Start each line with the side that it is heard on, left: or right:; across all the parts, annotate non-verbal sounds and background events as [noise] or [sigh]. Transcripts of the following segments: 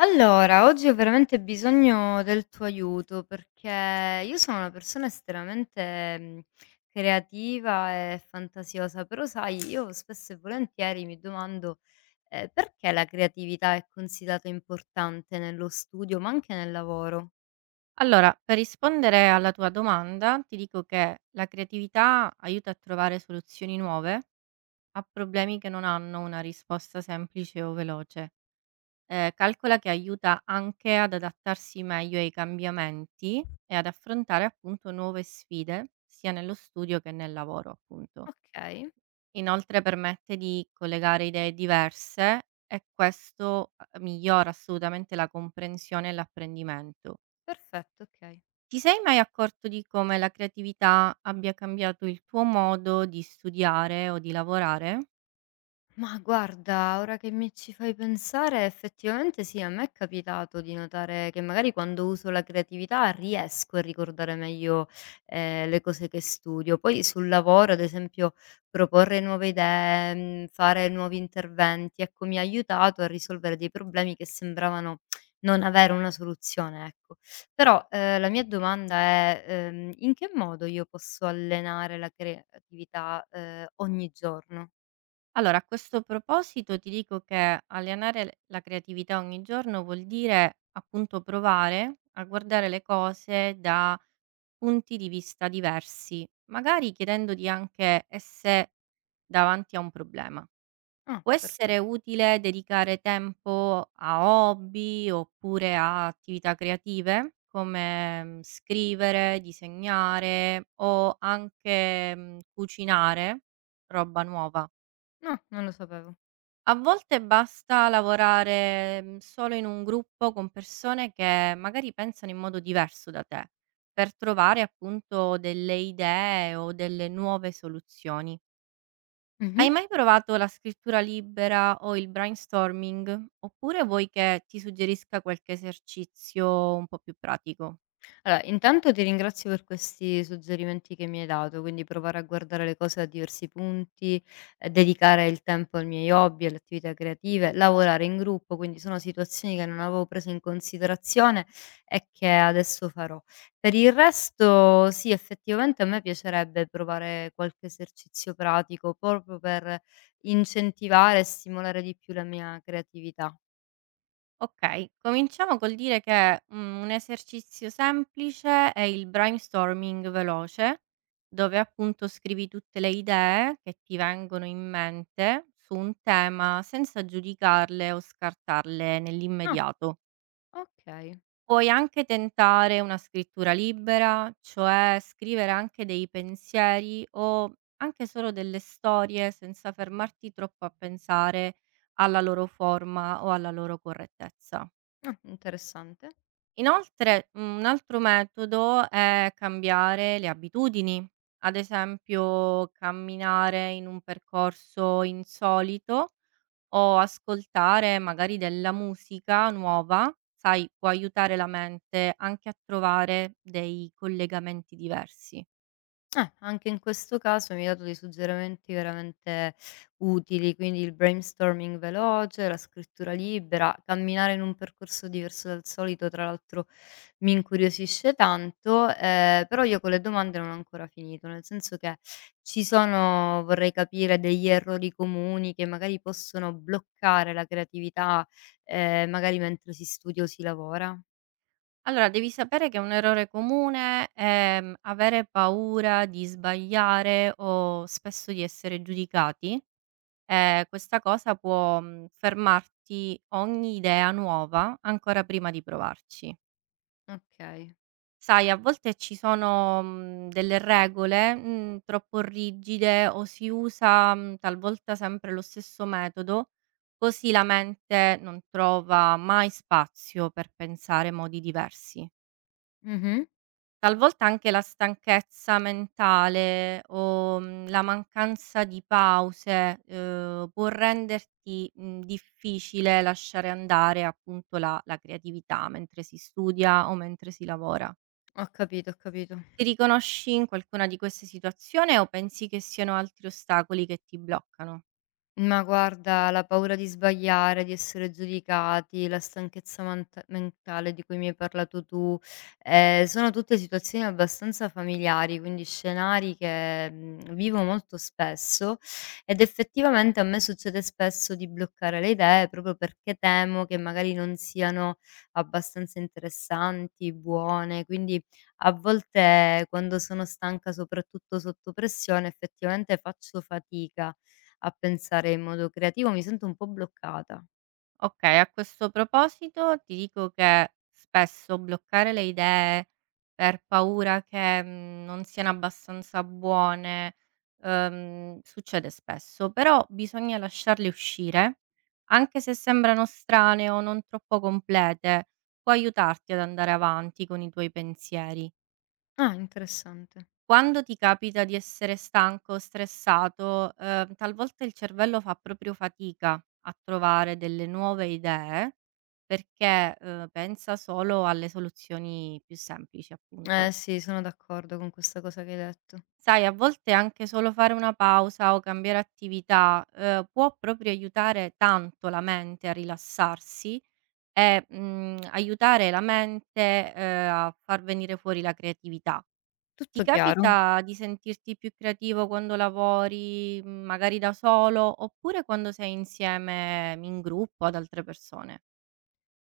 left: Allora, oggi ho veramente bisogno del tuo aiuto perché io sono una persona estremamente creativa e fantasiosa, però sai, io spesso e volentieri mi domando perché la creatività è considerata importante nello studio, ma anche nel lavoro.
right: Allora, per rispondere alla tua domanda, ti dico che la creatività aiuta a trovare soluzioni nuove a problemi che non hanno una risposta semplice o veloce. Calcola che aiuta anche ad adattarsi meglio ai cambiamenti e ad affrontare appunto nuove sfide, sia nello studio che nel lavoro, appunto.
left: Ok,
right: Inoltre permette di collegare idee diverse e questo migliora assolutamente la comprensione e l'apprendimento.
left: perfetto, ok.
right: Ti sei mai accorto di come la creatività abbia cambiato il tuo modo di studiare o di lavorare?
left: Ma guarda, ora che mi ci fai pensare, effettivamente sì, a me è capitato di notare che magari quando uso la creatività riesco a ricordare meglio le cose che studio. Poi sul lavoro, ad esempio, proporre nuove idee, fare nuovi interventi, ecco, mi ha aiutato a risolvere dei problemi che sembravano non avere una soluzione, ecco. Però la mia domanda è in che modo io posso allenare la creatività ogni giorno?
right: Allora, a questo proposito ti dico che allenare la creatività ogni giorno vuol dire appunto provare a guardare le cose da punti di vista diversi, magari chiedendoti anche e se davanti a un problema.
left: Ah,
right: Può essere
left: perfetto.
right: utile dedicare tempo a hobby oppure a attività creative come scrivere, disegnare o anche cucinare roba nuova.
left: No, non lo sapevo.
right: A volte basta lavorare solo in un gruppo con persone che magari pensano in modo diverso da te per trovare appunto delle idee o delle nuove soluzioni. Hai
left: Mh-mh.
right: mai provato la scrittura libera o il brainstorming? Oppure vuoi che ti suggerisca qualche esercizio un po' più pratico?
left: Allora, intanto ti ringrazio per questi suggerimenti che mi hai dato, quindi provare a guardare le cose da diversi punti, dedicare il tempo ai miei hobby, alle attività creative, lavorare in gruppo, quindi sono situazioni che non avevo preso in considerazione e che adesso farò. Per il resto sì, effettivamente a me piacerebbe provare qualche esercizio pratico, proprio per incentivare e stimolare di più la mia creatività.
right: Okay, cominciamo col dire che, un esercizio semplice è il brainstorming veloce, dove appunto scrivi tutte le idee che ti vengono in mente su un tema senza giudicarle o scartarle
left: Ah,
right: nell'immediato.
left: okay.
right: Puoi anche tentare una scrittura libera, cioè scrivere anche dei pensieri o anche solo delle storie senza fermarti troppo a pensare alla loro forma o alla loro correttezza.
left: Ah, interessante.
right: Inoltre, un altro metodo è cambiare le abitudini, ad esempio camminare in un percorso insolito o ascoltare magari della musica nuova, sai, può aiutare la mente anche a trovare dei collegamenti diversi.
left: Anche in questo caso mi hai dato dei suggerimenti veramente utili, quindi il brainstorming veloce, la scrittura libera, camminare in un percorso diverso dal solito, tra l'altro mi incuriosisce tanto, però io con le domande non ho ancora finito, nel senso che ci sono, vorrei capire, degli errori comuni che magari possono bloccare la creatività, magari mentre si studia o si lavora.
right: Allora, devi sapere che un errore comune è avere paura di sbagliare o spesso di essere giudicati. Questa cosa può fermarti ogni idea nuova ancora prima di provarci.
left: Ok.
right: Sai, a volte ci sono, delle regole, troppo rigide o si usa, talvolta sempre lo stesso metodo, così la mente non trova mai spazio per pensare modi diversi.
left: Mhm.
right: Talvolta anche la stanchezza mentale o, la mancanza di pause, può renderti, difficile lasciare andare appunto la creatività mentre si studia o mentre si lavora.
left: Ho capito, ho capito.
right: Ti riconosci in qualcuna di queste situazioni o pensi che siano altri ostacoli che ti bloccano?
left: Ma guarda, la paura di sbagliare, di essere giudicati, la stanchezza mentale di cui mi hai parlato tu, sono tutte situazioni abbastanza familiari, quindi scenari che vivo molto spesso ed effettivamente a me succede spesso di bloccare le idee proprio perché temo che magari non siano abbastanza interessanti, buone, quindi a volte quando sono stanca, soprattutto sotto pressione, effettivamente faccio fatica a pensare in modo creativo, mi sento un po' bloccata.
right: Okay, a questo proposito ti dico che spesso bloccare le idee per paura che, non siano abbastanza buone, succede spesso, però bisogna lasciarle uscire, anche se sembrano strane o non troppo complete, può aiutarti ad andare avanti con i tuoi pensieri.
left: Ah, interessante.
right: Quando ti capita di essere stanco, stressato, talvolta il cervello fa proprio fatica a trovare delle nuove idee perché, pensa solo alle soluzioni più semplici, appunto.
left: Eh sì, sono d'accordo con questa cosa che hai detto.
right: Sai, a volte anche solo fare una pausa o cambiare attività, può proprio aiutare tanto la mente a rilassarsi e, aiutare la mente, a far venire fuori la creatività. Ti
left: Tutto chiaro.
right: capita di sentirti più creativo quando lavori, magari da solo, oppure quando sei insieme in gruppo ad altre persone?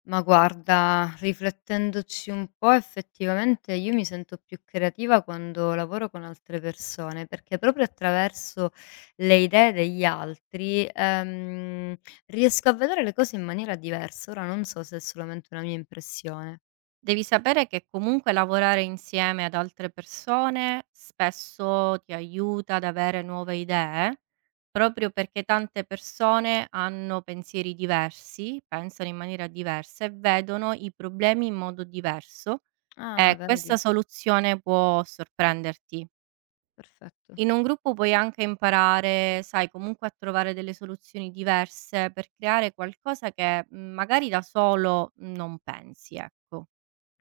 left: Ma guarda, riflettendoci un po', effettivamente io mi sento più creativa quando lavoro con altre persone, perché proprio attraverso le idee degli altri riesco a vedere le cose in maniera diversa. Ora non so se è solamente una mia impressione.
right: Devi sapere che comunque lavorare insieme ad altre persone spesso ti aiuta ad avere nuove idee, proprio perché tante persone hanno pensieri diversi, pensano in maniera diversa e vedono i problemi in modo diverso
left: Ah,
right: e questa
left: vedi,
right: soluzione può sorprenderti.
left: perfetto.
right: In un gruppo puoi anche imparare, sai, comunque a trovare delle soluzioni diverse per creare qualcosa che magari da solo non pensi, ecco.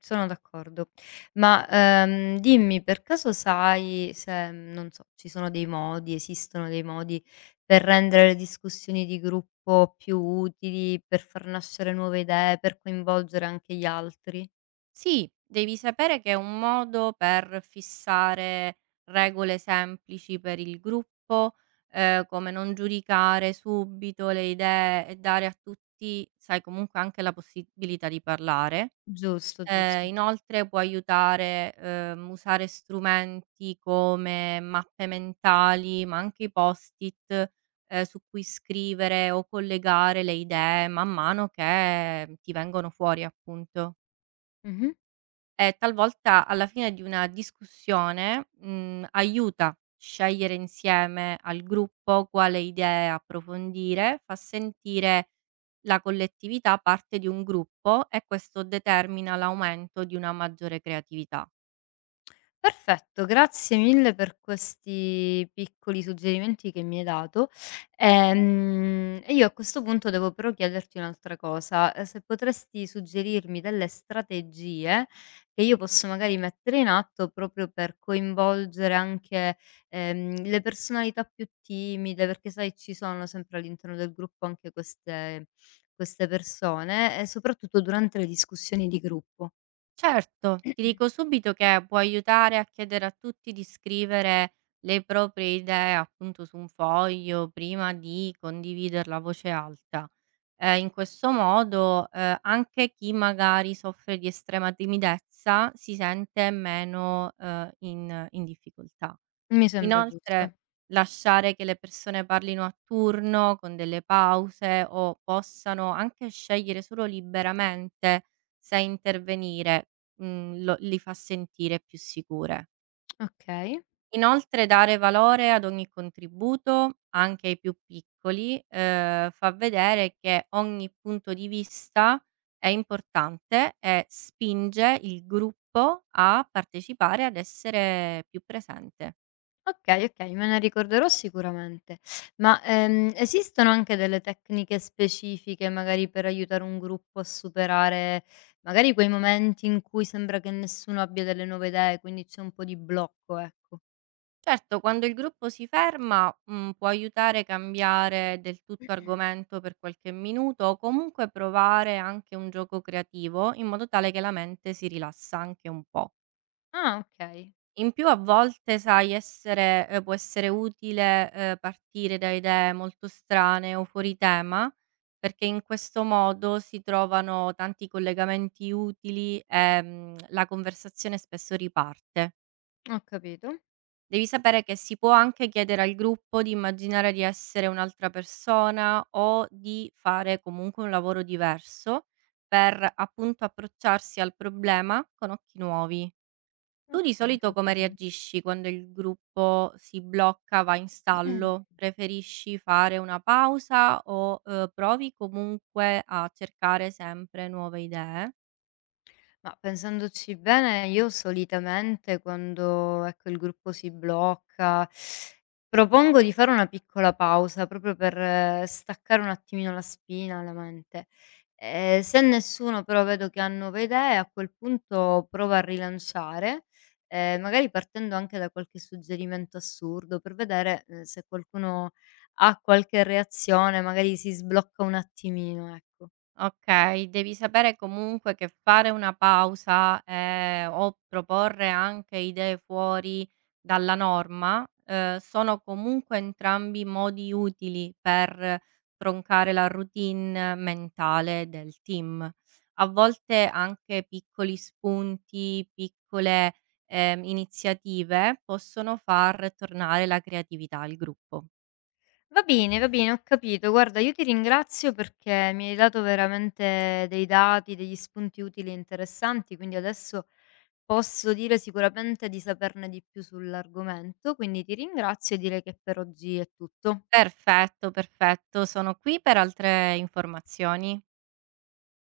left: Sono d'accordo. Ma, dimmi per caso sai se, non so, ci sono dei modi, esistono dei modi per rendere le discussioni di gruppo più utili, per far nascere nuove idee, per coinvolgere anche gli altri?
right: Sì, devi sapere che è un modo per fissare regole semplici per il gruppo, come non giudicare subito le idee e dare a tutti, sai, comunque anche la possibilità di parlare.
left: Giusto, giusto.
right: Inoltre può aiutare, usare strumenti come mappe mentali, ma anche i post-it, su cui scrivere o collegare le idee man mano che ti vengono fuori, appunto.
left: Mh-mh.
right: E talvolta alla fine di una discussione, aiuta a scegliere insieme al gruppo quale idee approfondire, fa sentire la collettività parte di un gruppo e questo determina l'aumento di una maggiore creatività.
left: Perfetto, grazie mille per questi piccoli suggerimenti che mi hai dato. E io a questo punto devo però chiederti un'altra cosa, se potresti suggerirmi delle strategie che io posso magari mettere in atto proprio per coinvolgere anche le personalità più timide, perché sai ci sono sempre all'interno del gruppo anche queste persone, e soprattutto durante le discussioni di gruppo.
right: Certo, ti dico subito che può aiutare a chiedere a tutti di scrivere le proprie idee appunto su un foglio prima di condividerla a voce alta. In questo modo, anche chi magari soffre di estrema timidezza si sente meno, in difficoltà.
left: Mi sembra
right: Inoltre,
left: giusto.
right: lasciare che le persone parlino a turno con delle pause o possano anche scegliere solo liberamente se intervenire, lo li fa sentire più sicure.
left: Ok.
right: Inoltre dare valore ad ogni contributo, anche ai più piccoli, fa vedere che ogni punto di vista è importante e spinge il gruppo a partecipare, ad essere più presente.
left: Okay, okay, me ne ricorderò sicuramente. Ma, esistono anche delle tecniche specifiche, magari per aiutare un gruppo a superare, magari quei momenti in cui sembra che nessuno abbia delle nuove idee, quindi c'è un po' di blocco, ecco.
right: Certo, quando il gruppo si ferma, può aiutare a cambiare del tutto argomento per qualche minuto o comunque provare anche un gioco creativo, in modo tale che la mente si rilassa anche un po'.
left: Ah, okay,
right: In più a volte sai essere può essere utile, partire da idee molto strane o fuori tema, perché in questo modo si trovano tanti collegamenti utili, la conversazione spesso riparte.
left: ho capito.
right: Devi sapere che si può anche chiedere al gruppo di immaginare di essere un'altra persona o di fare comunque un lavoro diverso per, appunto, approcciarsi al problema con occhi nuovi. Tu di
left: Okay,
right: solito
left: va
right: come
left: bene.
right: reagisci quando il gruppo si blocca, va in stallo?
left: [clears throat]
right: Preferisci fare una pausa o, provi comunque a cercare sempre nuove idee?
left: Ma pensandoci bene, io solitamente quando, ecco, il gruppo si blocca, propongo di fare una piccola pausa proprio per staccare un attimino la spina, la mente. Se nessuno però vedo che ha nuove idee, a quel punto provo a rilanciare, magari partendo anche da qualche suggerimento assurdo per vedere, se qualcuno ha qualche reazione, magari si sblocca un attimino, ecco.
right: Okay, devi sapere comunque che fare una pausa, o proporre anche idee fuori dalla norma, sono comunque entrambi modi utili per troncare la routine mentale del team. A volte anche piccoli spunti, piccole, iniziative possono far tornare la creatività al gruppo.
left: Va bene, ho capito. Guarda, io ti ringrazio perché mi hai dato veramente dei dati, degli spunti utili e interessanti, quindi adesso posso dire sicuramente di saperne di più sull'argomento, quindi ti ringrazio e direi che per oggi è tutto.
right: Perfetto, perfetto. Sono qui per altre informazioni.